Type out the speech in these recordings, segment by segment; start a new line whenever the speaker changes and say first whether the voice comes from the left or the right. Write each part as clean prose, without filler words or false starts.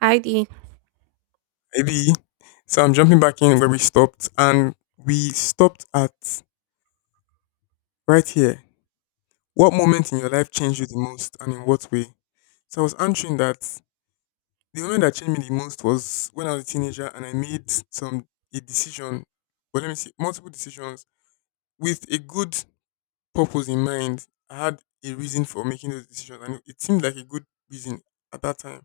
right: Heidi.
left: Maybe. So I'm jumping back in where we stopped, and we stopped at right here. What moment in your life changed you the most, and in what way? So I was answering that the moment that changed me the most was when I was a teenager and I made some a decision. Well, let me see, multiple decisions with a good purpose in mind. I had a reason for making those decisions, and it seemed like a good reason at that time.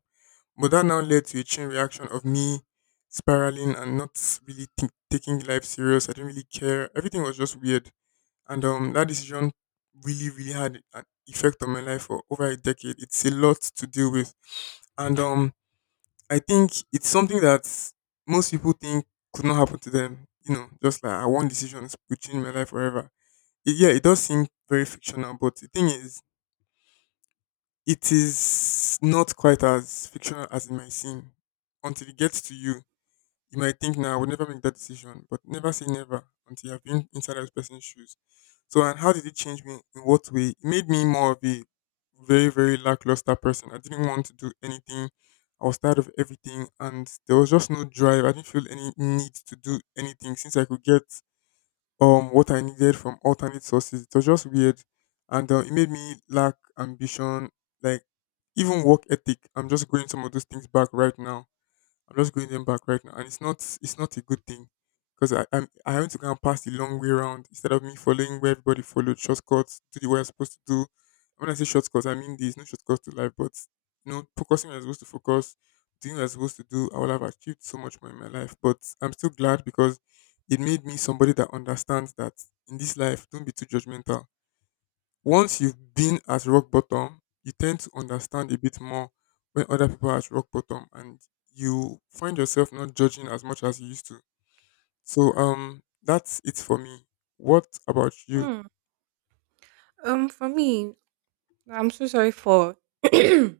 left: But that now led to a chain reaction of me spiraling and not really think taking life serious. I didn't really care. Everything was just weird. And that decision really, really had an effect on my life for over a decade. It's a lot to deal with. And I think it's something that most people think could not happen to them. You know, just like I one decision will change my life forever. Yeah, it does seem very fictional, but the thing is, it is not quite as fictional as it might seem until it gets to you. You might think now I would never make that decision, but never say never until you've been inside that person's shoes. So, and how did it change me? In what way? It made me more of a very, very lackluster person. I didn't want to do anything. I was tired of everything, and there was just no drive. I didn't feel any need to do anything since I could get what I needed from alternate sources. It was just weird. And it made me lack ambition, like even work ethic. I'm just going some of those things back right now. I'm just going them back right now, and it's not a good thing because I I'm, I having to go and pass the long way around instead of me following where everybody followed shortcuts, do the way I'm supposed to do. When I say shortcuts, I mean there's no shortcuts to life, but focusing where I'm supposed to focus, doing what I'm supposed to do, I would have achieved so much more in my life. But I'm still glad because it made me somebody that understands that in this life, don't be too judgmental. Once you've been at rock bottom, you tend to understand a bit more when other people are at rock bottom, and you find yourself not judging as much as you used to. So that's it for me. What about you?
right: Hmm. For me, I'm so sorry for. okay,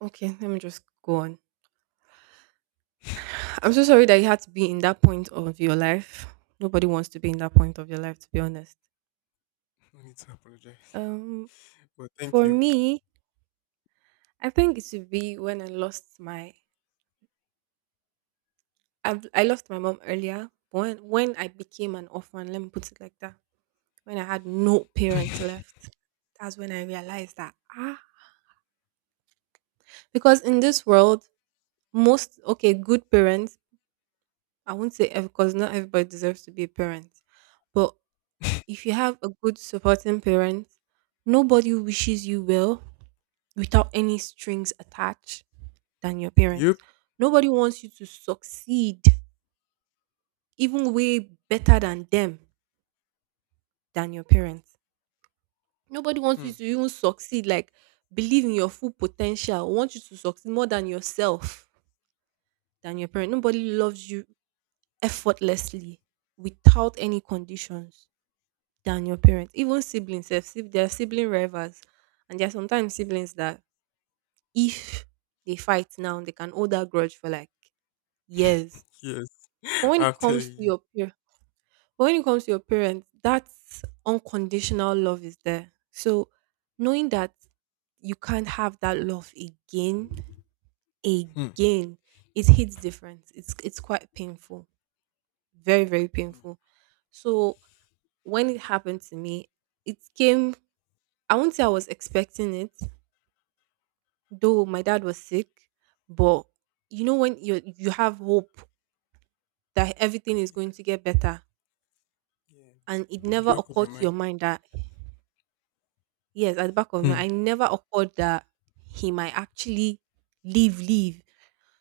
right: let me just go on. I'm
left: Thank you.
right: so sorry that you had to be in that point of your life. Nobody wants to be in that point of your life, to be honest.
left: No need to apologize.
right: Um,
left: But thank
right: for
left: you.
right: me, I think it should be when I lost my. I lost my mom earlier. But when I became an orphan, let me put it like that. When I had no parents left, that's when I realized that because in this world, most okay good parents I won't say ev because not everybody deserves to be a parent. But if you have a good supporting parent, nobody wishes you well without any strings attached than your parents.
left: Yep.
right: Nobody wants you to succeed even way better than them than your parents. Nobody wants
left: Hmm.
right: you to even succeed, like believe in your full potential, want you to succeed more than yourself than your parent. Nobody loves you effortlessly without any conditions. Than your parents. Even siblings, there are sibling rivals. And there are sometimes siblings that if they fight now, they can hold that grudge for like years.
left: Yes.
right: But when it
left: I'm
right: comes
left: telling
right: to
left: you.
right: your peer, but when it comes to your parents, that unconditional love is there. So knowing that you can't have that love again,
left: Hmm.
right: again, it hits different. It's quite painful. Very, very painful. So when it happened to me, it came I won't say I was expecting it. Though my dad was sick, but you know when you have hope that everything is going to get better,
left: Yeah.
right: and it
left: At
right: never
left: the back of your
right: occurred to your
left: mind.
right: mind that yes, at the back of me,
left: Hmm.
right: I never occurred that he might actually leave.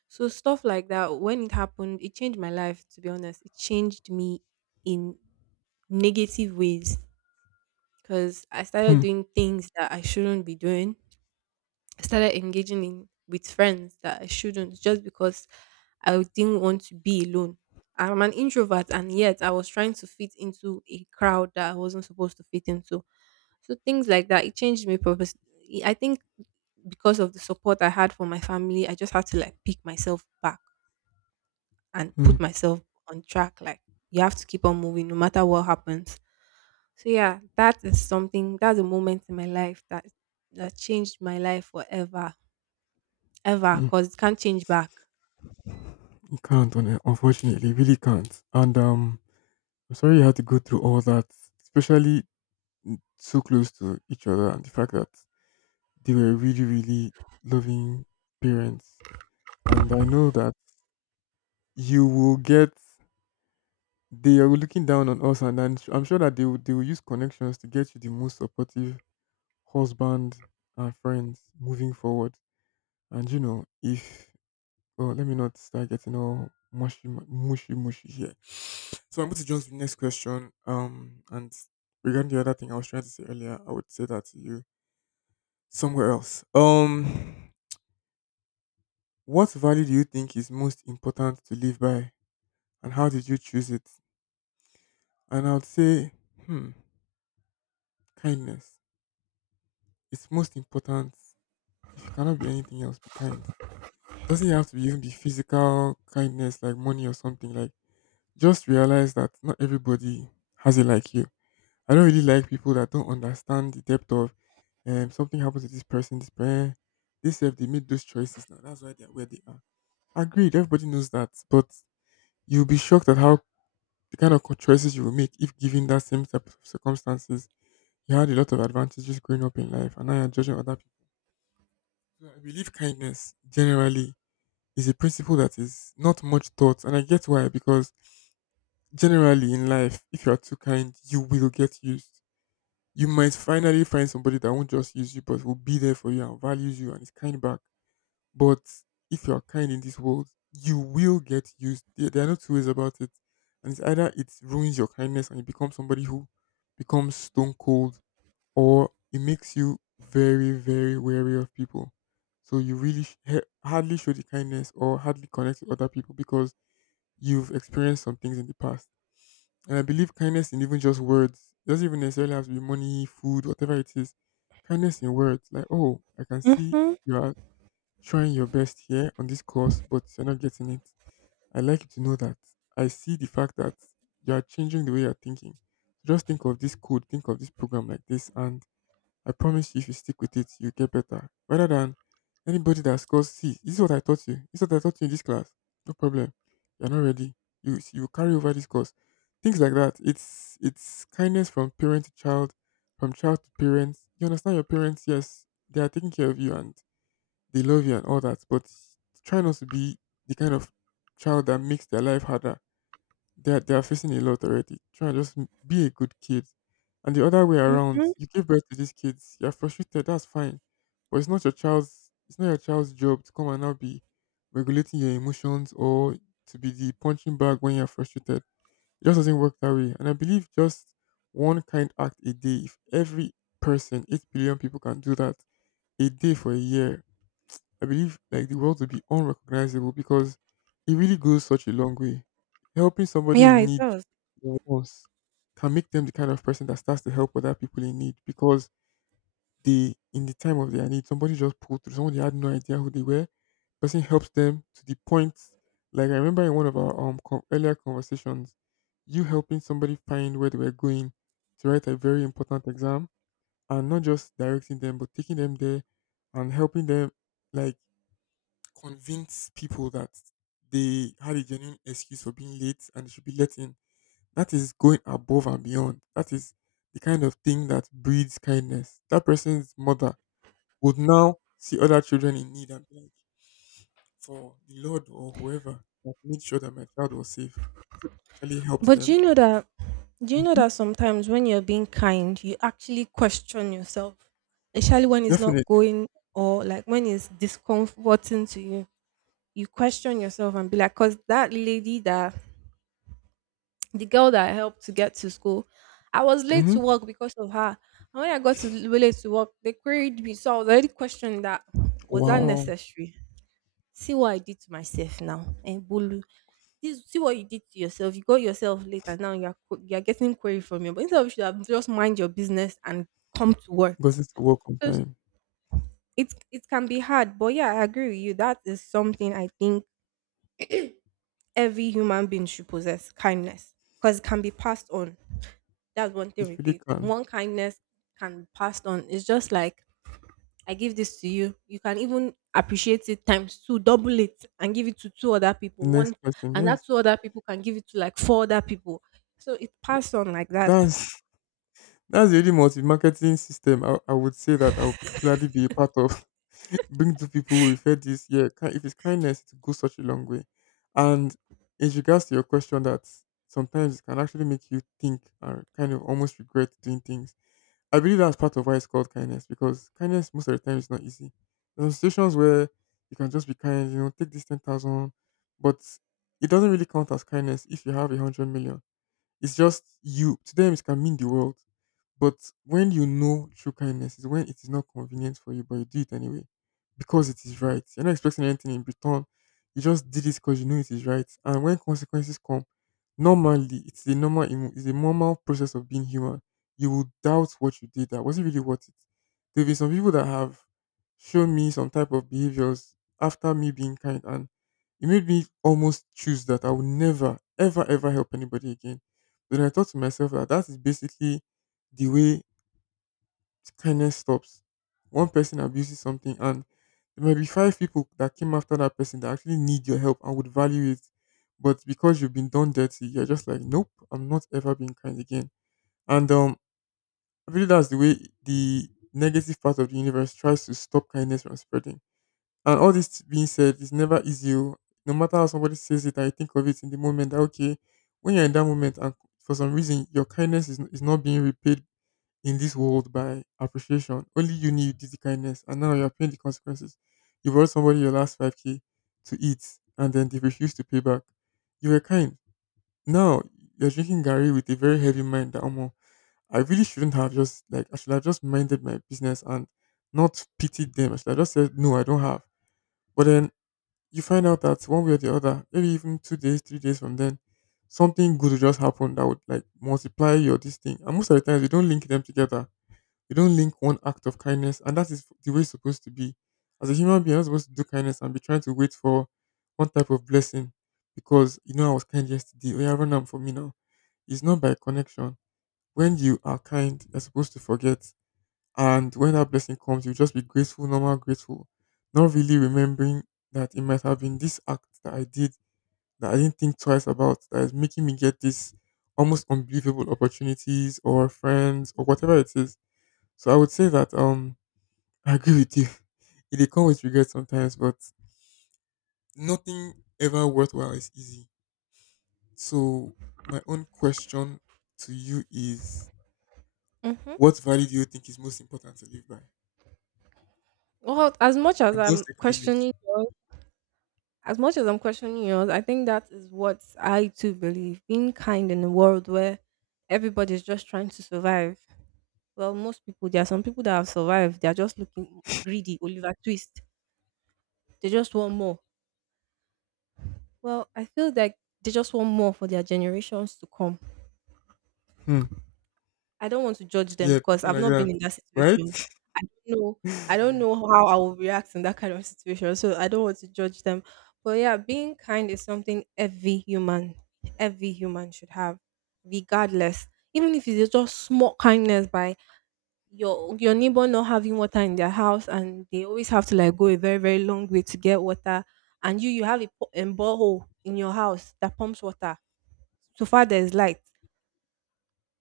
right: So stuff like that, when it happened, it changed my life. To be honest, it changed me in negative ways because I started
left: Hmm.
right: doing things that I shouldn't be doing I started engaging in with friends that I shouldn't just because I didn't want to be alone. I'm an introvert and yet I was trying to fit into a crowd that I wasn't supposed to fit into. So things like that, it changed me purpose. I think because of the support I had from my family, I just had to like pick myself back and
left: Hmm.
right: put myself on track. Like you have to keep on moving no matter what happens. So yeah, that is something that's a moment in my life that changed my life forever. Ever,
left: Hmm.
right: cause it can't change back.
left: You can't, on it, unfortunately, really can't. And I'm sorry you had to go through all that, especially so close to each other, and the fact that they were really, really loving parents. And I know that you will get, they are looking down on us, and I'm sure that they will use connections to get you the most supportive husband and friends moving forward. And if, well, let me not start getting all mushy, mushy, mushy here. So I'm going to jump to the next question. And regarding the other thing I was trying to say earlier, I would say that to you somewhere else. What value do you think is most important to live by, and how did you choose it? And I would say, hmm, kindness. It's most important. If you cannot be anything else, be kind. Doesn't have to even be physical kindness like money or something. Like, just realize that not everybody has it like you. I don't really like people that don't understand the depth of something happened to this person, this person. They said they made those choices now. That's why they're where they are. Agreed, everybody knows that. But you'll be shocked at how the kind of choices you will make if given that same type of circumstances. You had a lot of advantages growing up in life, and now you're judging other people. So I believe kindness generally is a principle that is not much taught, and I get why, because generally in life, if you are too kind, you will get used. You might finally find somebody that won't just use you, but will be there for you and values you and is kind back. But if you are kind in this world, you will get used. There are no two ways about it. And it's either it ruins your kindness and you become somebody who becomes stone cold, or it makes you very, very wary of people. So you really hardly show the kindness or hardly connect with other people because you've experienced some things in the past. And I believe kindness, in even just words, it doesn't even necessarily have to be money, food, whatever it is. Kindness in words, like, oh, I can see
right: Mhm,
left: you are trying your best here on this course, but you're not getting it. I like you to know that. I see the fact that you are changing the way you're thinking. So just think of this code, think of this program like this, and I promise you, if you stick with it, you get better. Rather than anybody that scores C, this is what I taught you. This is what I taught you in this class. No problem. You're not ready. You carry over this course. Things like that. It's kindness from parent to child, from child to parents. You understand your parents, yes, they are taking care of you and they love you and all that, but try not to be the kind of child that makes their life harder. They are facing a lot already. Try and just be a good kid. And the other way around,
right: mhm.
left: you give birth to these kids, you're frustrated, that's fine. But it's not your child's job to come and now be regulating your emotions or to be the punching bag when you're frustrated. It just doesn't work that way. And I believe just one kind act a day, if every person, 8 billion people can do that, a day for a year, I believe like the world will be unrecognizable because it really goes such a long way. Helping somebody
right: Yeah,
left: in
right: it
left: need
right: does.
left: once can make them the kind of person that starts to help other people in need because they, in the time of their need, somebody just pulled through. Somebody had no idea who they were. Person helps them to the point. Like, I remember in one of our con earlier conversations, you helping somebody find where they were going to write a very important exam, and not just directing them, but taking them there and helping them, like, convince people that they had a genuine excuse for being late and they should be let in. That is going above and beyond. That is the kind of thing that breeds kindness. That person's mother would now see other children in need and be like, for the Lord or whoever that made sure that my child was safe, actually helps
right: But do
left: them.
right: you know that do you know
left: Mhm.
right: that sometimes when you're being kind, you actually question yourself, especially when it's not
left: Definitely.
right: going or like when it's discomforting to you. You question yourself and be like, because that lady that the girl that I helped to get to school, I was late to
left: Hmm.
right: work because of her. And when I got to late to work, they queried me. So I was already questioning that was that
left: Wow.
right: necessary? See what I did to myself now. And this see what you did to yourself. You got yourself late, and now you're getting query from you. But instead of you should have just mind your business and come to work.
left: Because it's a welcome
right: Just
left: time.
right: it it can be hard, but yeah, I agree with you. That is something I think every human being should possess kindness because it can be passed on. That's one thing
left: It
right: with
left: really
right: it.
left: can.
right: One kindness can be passed on. It's just like I give this to you. You can even appreciate it times two, double it, and give it to two other people.
left: The next
right: One,
left: person,
right: and that
left: yes.
right: two other people can give it to like four other people. So it passed on like that.
left: That's That's the only multi-marketing system I would say that I'll gladly be a part of. Bring two people who refer this. Yeah, if it's kindness, it goes such a long way. And in regards to your question, that sometimes it can actually make you think or kind of almost regret doing things. I believe that's part of why it's called kindness, because kindness most of the time is not easy. There are situations where you can just be kind, take this 10,000, but it doesn't really count as kindness if you have 100 million. It's just you. To them, it can mean the world, but when you know true kindness is when it is not convenient for you, but you do it anyway because it is right. You're not expecting anything in return. You just did it because you know it is right. And when consequences come, normally it's the normal process of being human. You will doubt what you did. That, was it really worth it? There have been some people that have shown me some type of behaviors after me being kind, and it made me almost choose that I will never, ever, ever help anybody again. But then I thought to myself that that is basically the way kindness stops. One person abuses something, and there might be five people that came after that person that actually need your help and would value it. But because you've been done dirty, you're just like, nope, I'm not ever being kind again. And I believe that's the way the negative part of the universe tries to stop kindness from spreading. And all this being said, it's never easy. Oh. No matter how somebody says it, I think of it in the moment that, okay, when you're in that moment and for some reason your kindness is not being repaid in this world by appreciation. Only you knew you did the kindness, and now you're paying the consequences. You brought somebody your last 5K to eat, and then they refused to pay back. You were kind. Now you're drinking Gary with a very heavy mind that, Omo, I really shouldn't have just, like, I should have just minded my business and not pitied them. I should have just said, no, I don't have. But then you find out that one way or the other, maybe even 2 days, 3 days from then, something good will just happen that would like multiply your this thing. And most of the times, we don't link them together. You don't link one act of kindness, and that is the way it's supposed to be. As a human being, you're not supposed to do kindness and be trying to wait for one type of blessing because I was kind yesterday. Oh, yeah, run am for me now. It's not by connection. When you are kind, you're supposed to forget, and when that blessing comes, you just be grateful, normal grateful, not really remembering that it might have been this act that I did that I didn't think twice about that is making me get this almost unbelievable opportunities or friends or whatever it is. So I would say that I agree with you. It dey come with regret sometimes, but nothing ever worthwhile is easy. So my own question to you is
right: Mm-hmm.
left: what value do you think is most important to live by?
right: Well, as much as
left: And those
right: I'm
left: secrets.
right: questioning yours, as much as I'm questioning yours, I think that is what I too believe. Being kind in a world where everybody's just trying to survive. Well, most people, there are some people that have survived. They are just looking greedy, Oliver Twist. They just want more. Well, I feel like they just want more for their generations to come.
left: Hmm.
right: I don't want to judge them
left: Yeah,
right: because
left: people
right: I've
left: like
right: not been
left: that.
right: in that
left: Right?
right: situation. I don't know. I don't know how I will react in that kind of situation. So I don't want to judge them. But yeah, being kind is something every human should have, regardless. Even if it's just small kindness by your neighbor not having water in their house and they always have to like go a very, very long way to get water. And you have a, a borehole in your house that pumps water so far there's light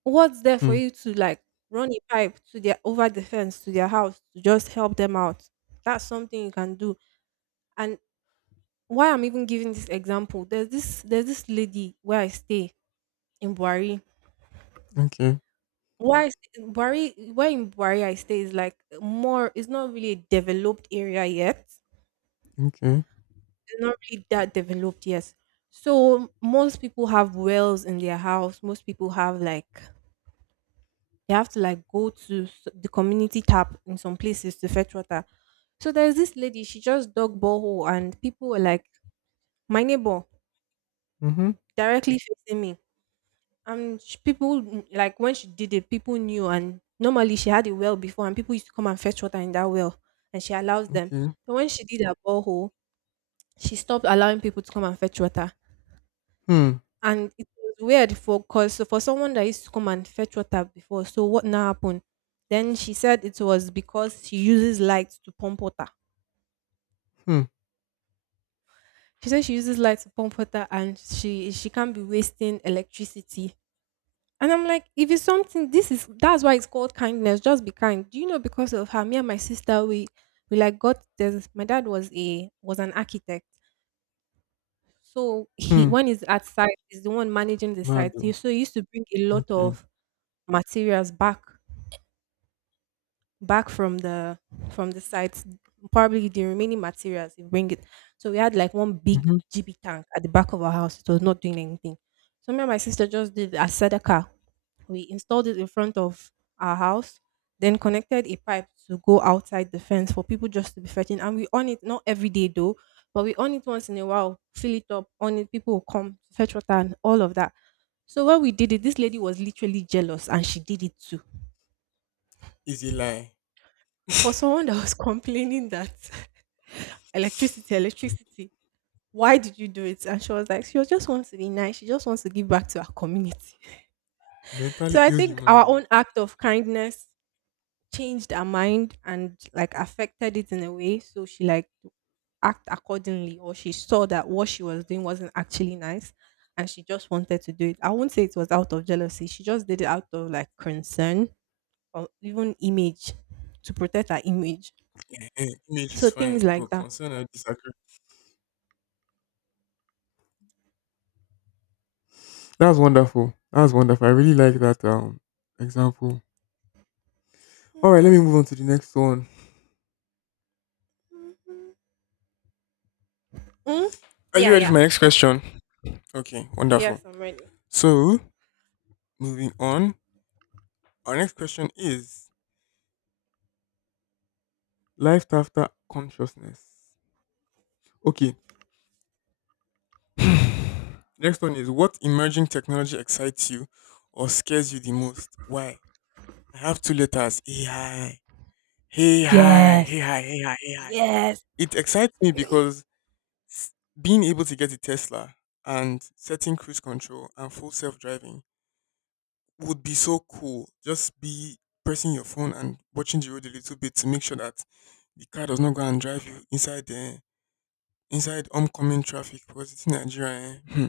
right: what's there for
left: hmm.
right: you to like run a pipe to their over the fence to their house to just help them out. That's something you can do. And why I'm even giving this example, there's this lady where I stay in Buari.
left: Okay.
right: Buari where in Buari I stay is like more, it's not really a developed area yet,
left: Okay.
right: it's not really that developed yet. So most people have wells in their house, most people have like you have to like go to the community tap in some places to fetch water. So there's this lady, she just dug borehole, and people were like, my neighbor
left: Mm-hmm.
right: directly facing me. And people, like when she did it, people knew. And normally she had a well before, and people used to come and fetch water in that well, and she allows them.
left: Okay.
right: But when she did her borehole, she stopped allowing people to come and fetch water.
left: Hmm.
right: And it was weird for because for someone that used to come and fetch water before. So what now happened, then she said it was because she uses light to pump water.
left: Hmm.
right: She said she uses light to pump water and she can't be wasting electricity. And I'm like if it's something this is that's why it's called kindness, just be kind, do you know. Because of her, me and my sister, we like got this. My dad was a was an architect, so he
left: Hmm.
right: when he's at site he's the one managing the
left: Mad.
right: site
left: Oh.
right: so he used to bring a lot
left: Okay.
right: of materials back from the site, probably the remaining materials, you bring it. So we had like one big
left: Mm-hmm.
right: GB tank at the back of our house. It was not doing anything. So me and my sister just did a Sedaka. We installed it in front of our house, then connected a pipe to go outside the fence for people just to be fetching. And we on it not every day though, but we on it once in a while, fill it up, on it, people will come to fetch water and all of that. So when we did it, this lady was literally jealous and she did it too.
left: Easy lie.
right: For someone that was complaining that electricity, electricity. Why did you do it? And she was like, she was just wants to be nice. She just wants to give back to her community. So
left: Mentally
right: I
left: ill
right: think
left: human
right: our
left: being.
right: own act of kindness changed her mind and like affected it in a way. So she like act accordingly, or she saw that what she was doing wasn't actually nice, and she just wanted to do it. I won't say it was out of jealousy. She just did it out of like concern or even image to protect her image.
left: Ehen, image
right: So
left: is
right: things
left: fine, but
right: like that.
left: concern I disagree. That's wonderful. That's wonderful. I really like that example. All right, let me move on to the next one.
right: Mm,
left: Are you
right: yeah,
left: ready
right: yeah.
left: for my next question? Okay, wonderful.
right: Yes, I'm ready.
left: So moving on, our next question is life after consciousness. Okay. Next one is, what emerging technology excites you or scares you the most? Why? I have two letters. AI. Hey hi.
right: Yes.
left: Hey hi. Hey hi. Hey hi.
right: Yes.
left: It excites me because s- being able to get a Tesla and setting cruise control and full self driving would be so cool. Just be pressing your phone and watching the road a little bit to make sure that the car does not go and drive you inside the inside oncoming traffic because it's in Nigeria. Eh? Hmm,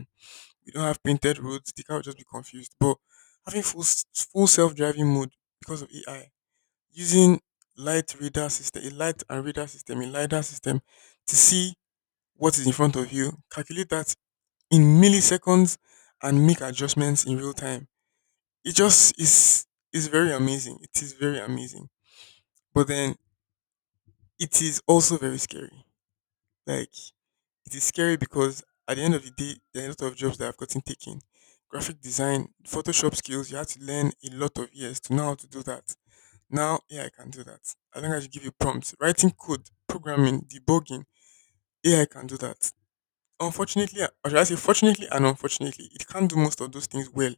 left: We don't have painted roads. The car will just be confused. But having full self driving mode because of AI, using light radar system, a light and radar system, a lidar system to see what is in front of you, calculate that in milliseconds, and make adjustments in real time. It just is very amazing. It is very amazing. But then it is also very scary. Like, it is scary because at the end of the day, there are a lot of jobs that have gotten taken. Graphic design, Photoshop skills, you have to learn a lot of years to know how to do that. Now AI can do that. I think I should give you prompts. Writing code, programming, debugging, AI can do that. Unfortunately, or should I say, fortunately and unfortunately, it can't do most of those things well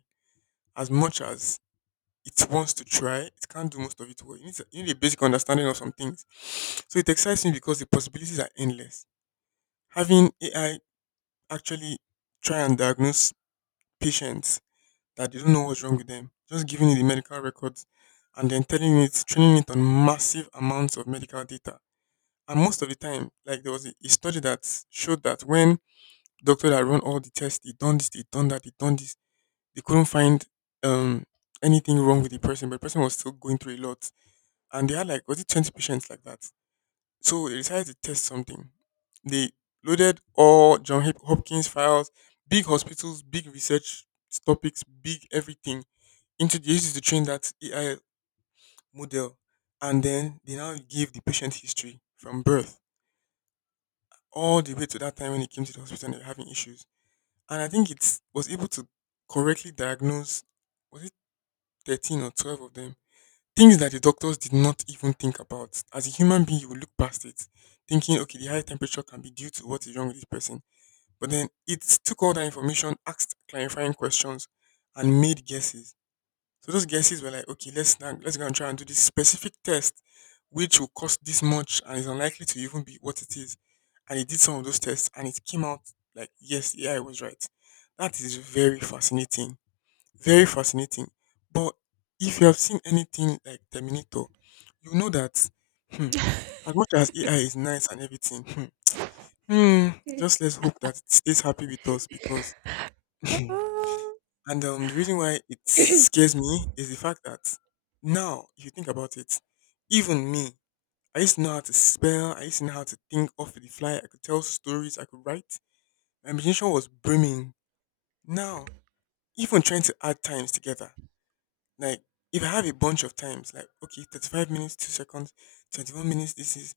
left: as much as it wants to try. It can't do most of it well. You need a basic understanding of some things. So it excites me because the possibilities are endless. Having AI actually try and diagnose patients that they don't know what's wrong with them, just giving it the medical records and then telling it, training it on massive amounts of medical data. And most of the time, like there was a study that showed that when doctor that run all the tests, they done this, they done that, they done this. They couldn't find um anything wrong with the person, but the person was still going through a lot. And they had, like, was it 20 patients like that? So they decided to test something. They loaded all Hopkins files, big hospitals, big research topics, big everything into the uses to train that AI model. And then they now give the patient history from birth all the way to that time when he came to the hospital and they were having issues, and I think it was able to correctly diagnose, was it 13 or 12 of them, things that the doctors did not even think about. As a human being, you will look past it, thinking, okay, the high temperature can be due to what is wrong with this person. But then it took all that information, asked clarifying questions, and made guesses. So those guesses were like, okay, let's go and try and do this specific test, which will cost this much and is unlikely to even be what it is. And he did some of those tests, and it came out like, yes, the AI was right. That is very fascinating, very fascinating. But if you have seen anything like Terminator, you know that, hmm, as much as AI is nice and everything, hmm, hmm, just let's hope that it stays happy with us because
right: Ah,
left: And the reason why it scares me is the fact that now, if you think about it, even me, I used to know how to spell, I used to know how to think off the fly, I could tell stories, I could write. My imagination was brimming. Now, even trying to add times together, like if I have a bunch of times, like, okay, 35 minutes, 2 seconds, 21 minutes, this is,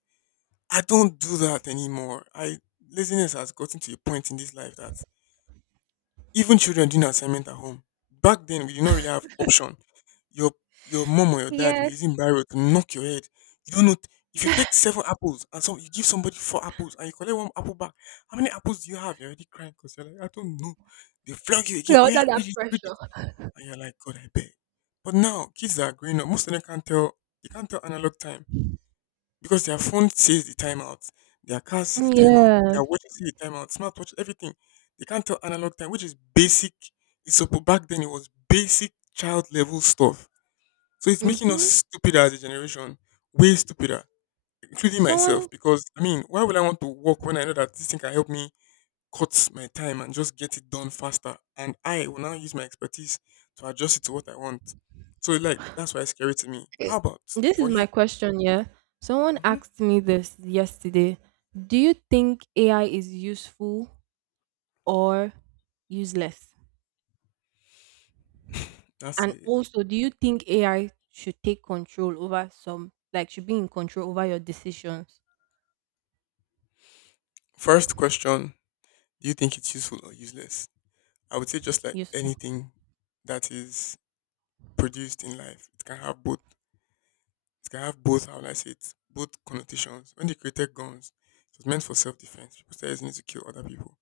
left: I don't do that anymore. I— laziness has gotten to a point in this life that even children doing assignment at home. Back then we did not really have option. Your your mom or your dad will be
right: yes.
left: using barrel to knock your head. You don't know t- if you take seven apples and so you give somebody four apples and you collect one apple back, how many apples do you have? You're already crying because you're like, I don't know. They flog you
right: We
left: again.
right: are
left: Oh yeah,
right: under that
left: read it, read it.
right: pressure.
left: And you're like, God, I beg. But now kids that are growing up, most of them can't tell they can't tell analog time. Because their phone says the timeout, their car see
right: Mm,
left: the timeout, their
right: yes.
left: watches see the timeout, smartwatch, everything. They can't tell analog time, which is basic. Back then it was basic child level stuff. So it's making us
right: Mm-hmm.
left: stupider as a generation, way stupider, including myself.
right: Someone,
left: Because I mean, why would I want to work when I know that this thing can help me cut my time and just get it done faster? And I will now use my expertise to adjust it to what I want. So like that's why it's scary to me. How about
right: this is
left: for you?
right: my question, yeah. Someone
left: Hmm
right: asked me this yesterday. Do you think AI is useful or useless?
left: That's
right: And
left: it.
right: also, do you think AI should take control over some, like, should be in control over your decisions?
left: First question, do you think it's useful or useless? I would say just like
right: Useful.
left: anything that is produced in life, it can have both. It can have both, how will I say it, both connotations. When they created guns, it was meant for self defense. People started using it to kill other people.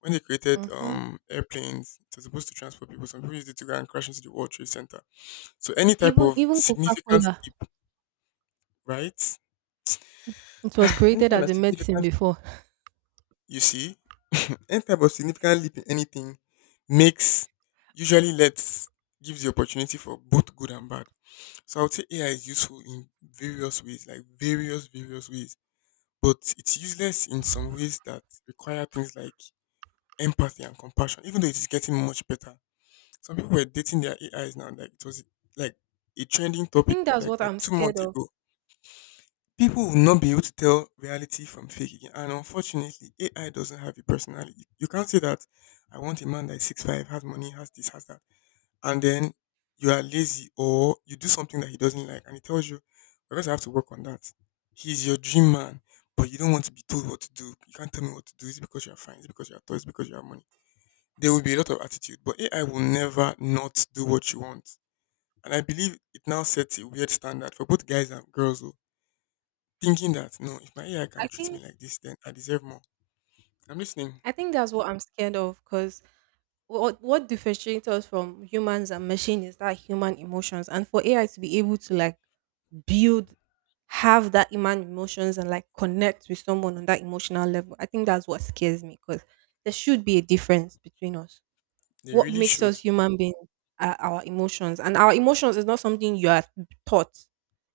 left: When they created
right: Mm-hmm.
left: airplanes, it was supposed to transport people. Some people used it to go and crash into the World Trade Center. So any type
right: Even
left: of
right: even Coca
left: significant
right: Cola,
left: leap, right?
right: it was
left: Any
right: created
left: kind
right: as
left: of
right: a medicine
left: significant—
right: before.
left: you see, any type of significant leap in anything makes usually lets gives the opportunity for both good and bad. So I would say AI is useful in various ways, like various ways, but it's useless in some ways that require things like empathy and compassion. Even though it is getting much better, some people were dating their AIs now, like it was like a trending
right: I
left: topic
right: think
left: in
right: that's
left: like
right: what
left: like
right: I'm
left: two
right: scared
left: months
right: of.
left: ago. People will not be able to tell reality from fake again. And unfortunately, AI doesn't have a personality. You can't say that I want a man that is 6'5", has money, has this, has that. And then you are lazy or you do something that he doesn't like and he tells you, because I have to work on that. He's your dream man, but you don't want to be told what to do. You can't tell me what to do. It's because you are fine, it's because you are tall, it's because you have money. There will be a lot of attitude, but AI will never not do what you want. And I believe it now sets a weird standard for both guys and girls. Oh Thinking that no, if my AI
right: I
left: can treat me
right: think
left: like this, then I deserve more. I'm listening.
right: I think that's what I'm scared of because what differentiates us from humans and machines is that human emotions. And for AI to be able to like build, have that human emotions and like connect with someone on that emotional level, I think that's what scares me because there should be a difference between us.
left: They
right: What
left: really
right: makes us
left: should.
right: human beings are our emotions, and our emotions is not something you are taught.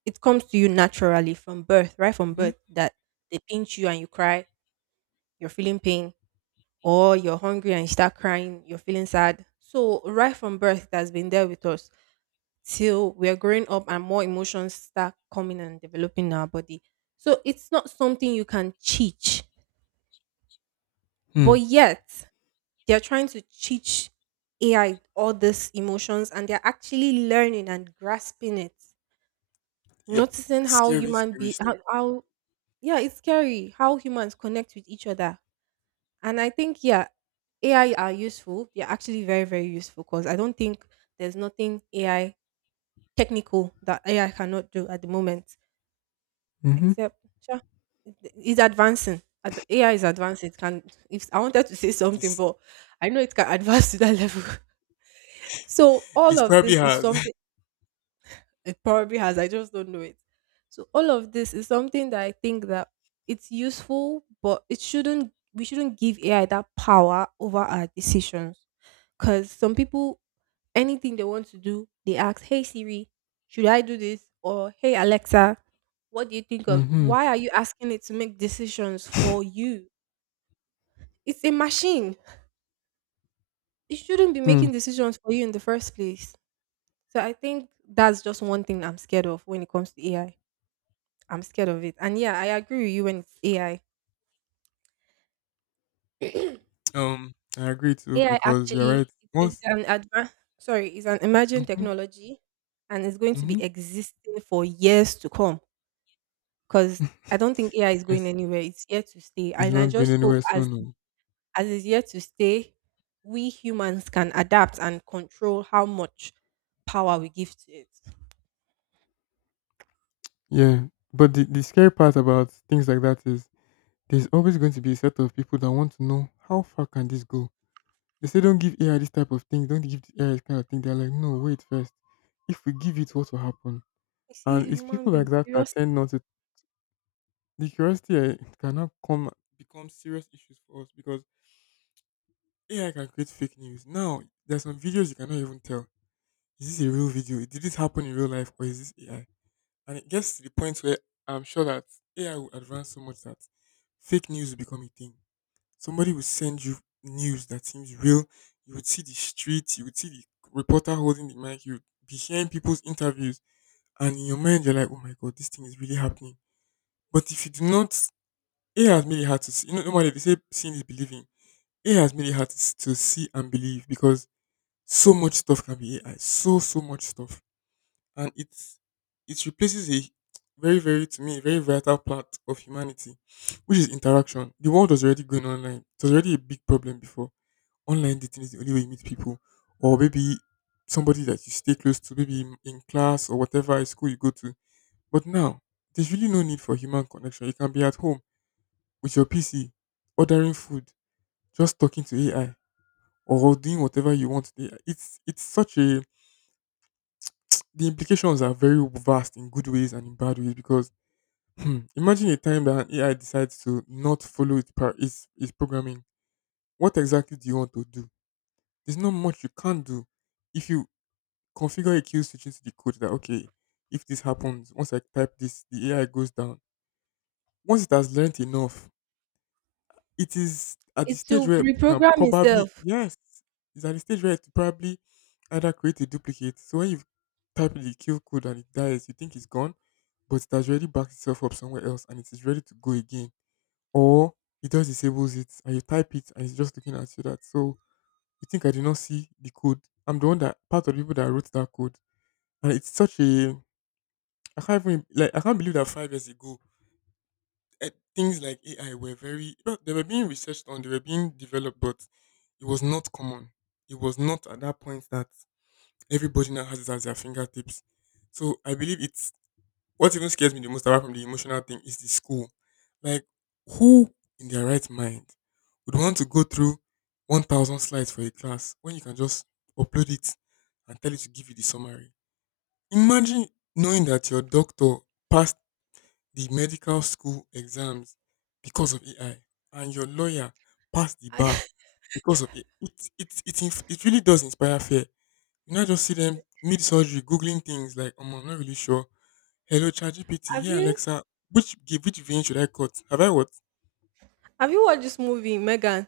right: It comes to you naturally from birth, right from
left: Hmm.
right: birth. That they pinch you and you cry, you're feeling pain, or you're hungry and you start crying, you're feeling sad. So right from birth, it has been there with us till we're growing up and more emotions start coming and developing in our body. So it's not something you can teach,
left: Mm.
right: but yet they're trying to teach AI all these emotions and they're actually learning and grasping it.
left: Yep.
right: Noticing how
left: Scary,
right: human
left: scary stuff.
right: how yeah, it's scary how humans connect with each other. And I think yeah, AI are useful. They're actually very, very useful because I don't think there's nothing AI technical that AI cannot do at the moment.
left: Mm-hmm.
right: Except sure, it's advancing. AI is advancing. It can if I wanted to say
left: At
right: something,
left: least
right: but I know it can advance to that level. So all
left: it
right: of
left: probably
right: this is
left: has.
right: something it probably has. I just don't know it. So all of this is something that I think that it's useful, but it shouldn't. We shouldn't give AI that power over our decisions. Because some people, anything they want to do, they ask, "Hey Siri, should I do this?" or "Hey Alexa, what do you think of?"
left: Mm-hmm.
right: Why are you asking it to make decisions for you? It's a machine. It shouldn't be
left: Mm.
right: making decisions for you in the first place. So I think that's just one thing I'm scared of when it comes to AI. I'm scared of it. And yeah, I agree with you when it's AI.
left: um, I agree too
right: AI
left: because you're
right: actually
left: right.
right: is
left: Once.
right: an advanced, sorry, is an emerging
left: Hmm.
right: technology and it's going to be
left: Hmm.
right: existing for years to come because I don't think AI is going
left: it's,
right: anywhere. It's here to stay.
left: it's
right: And I
left: not going
right: just hope
left: anywhere soon. Oh.
right: as it's here to stay, we humans can adapt and control how much power we give to it.
left: Yeah. But the scary part about things like that is there's always going to be a set of people that want to know, how far can this go? They say don't give AI this type of thing. Don't give the AI this kind of thing. They're like, no, wait first. If we give it, what will happen?
right: You see,
left: And it's
right: human
left: people like
right: beings,
left: that that
right: curiosity,
left: tend not to. The curiosity eh, cannot come become serious issues for us because AI can create fake news. Now there's some videos you cannot even tell. Is this a real video? Did this happen in real life or is this AI? And it gets to the point where I'm sure that AI will advance so much that fake news will become a thing. Somebody will send you news that seems real. You would see the streets, you would see the reporter holding the mic, you'd be hearing people's interviews, and in your mind you're like, oh my god, this thing is really happening. But if you do not, it has made it hard to see. You know, normally they say seeing is believing. It has made it hard to, to see and believe because so much stuff can be AI, so much stuff, and it's it replaces a very to me a very vital part of humanity, which is interaction. The world was already going online. It was already a big problem before. Online dating is the only way you meet people, or maybe somebody that you stay close to, maybe in class or whatever school you go to. But now, there's really no need for human connection. You can be at home with your PC, ordering food, just talking to AI, or doing whatever you want. It's such a the implications are very vast in good ways and in bad ways because imagine a time that an AI decides to not follow its, par- its programming. What exactly do you want to do? There's not much you can't do if you configure a kill switch into the code that okay, if this happens, once I type this, the AI goes down. Once it has learned enough, it is at the
right: it
left: stage
right: will
left: where it can
right: reprogram
left: probably
right: itself.
left: yes, it's at the stage where it probably either create a duplicate. So when you type the kill code and it dies, you think it's gone, but it has already backed itself up somewhere else and it is ready to go again. Or it just disables it and you type it and it's just looking at you that so you think I did not see the code. I'm the one that part of the people that wrote that code. And it's such a I can't even like I can't believe that 5 years ago eh, things like AI were very well, they were being researched on, they were being developed, but it was not common. It was not at that point that everybody now has it at their fingertips. So I believe it's what even scares me the most apart from the emotional thing is the school. Like who in their right mind would want to go through 1,000 slides for a class when you can just upload it and tell it to give you the summary? Imagine knowing that your doctor passed the medical school exams because of AI, and your lawyer passed the
right: I,
left: bar because of it. It really does inspire fear. You not just see them mid surgery googling things like, "Oh, I'm not really sure." Hello, ChatGPT.
right: have
left: Hey,
right: you
left: Alexa. Which vein should I cut? Have I what?
right: have you watched this movie, Megan?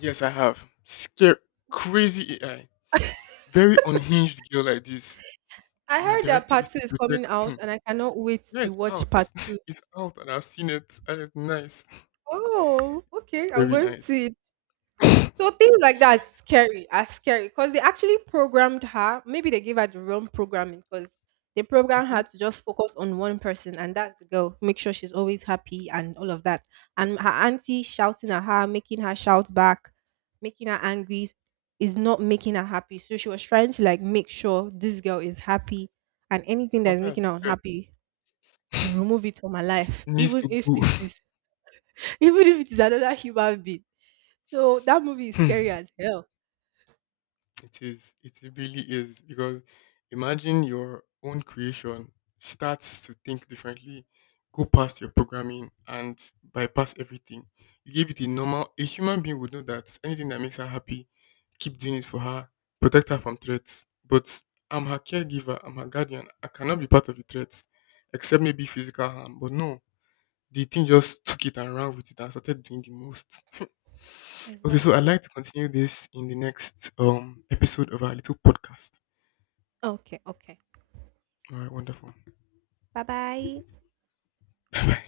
left: Yes, I have. Scare crazy AI. Very unhinged girl like this.
right: I
left: My
right: heard that
left: directive
right: part
left: is
right: two
left: to
right: is coming
left: protect. Hmm.
right: out, and I cannot wait
left: Yeah,
right: to
left: it's
right: watch
left: out.
right: part two.
left: It's out, and I've seen it. And it's nice.
right: Oh, okay. I'm
left: Very
right: going to
left: nice.
right: see it.
left: Mhm.
right: So things like that are scary because they actually programmed her. Maybe they gave her the wrong programming because they programmed her to just focus on one person, and that's the girl. Make sure she's always happy and all of that. And her auntie shouting at her, making her shout back, making her angry, is not making her happy. So she was trying to like make sure this girl is happy, and anything that's
left: Counted as a
right: making her
left: threat.
right: unhappy, remove it from her life,
left: Needs
right: even
left: to
right: if
left: go.
right: it is, even if it is another human being. So that movie is scary
left: Hmm,
right: as hell.
left: it is. It really is because imagine your own creation starts to think differently, go past your programming and bypass everything. You give it a normal. A human being would know that anything that makes her happy, keep doing it for her, protect her from threats. But I'm her caregiver. I'm her guardian. I cannot be part of the threats, except maybe physical harm. But no, the thing just took it and ran with it and started doing the most. Okay, so I'd
right: Exactly.
left: like to continue this in the next episode of our little podcast.
right: Okay, okay.
left: All right, wonderful.
right: Bye bye.
left: Bye bye.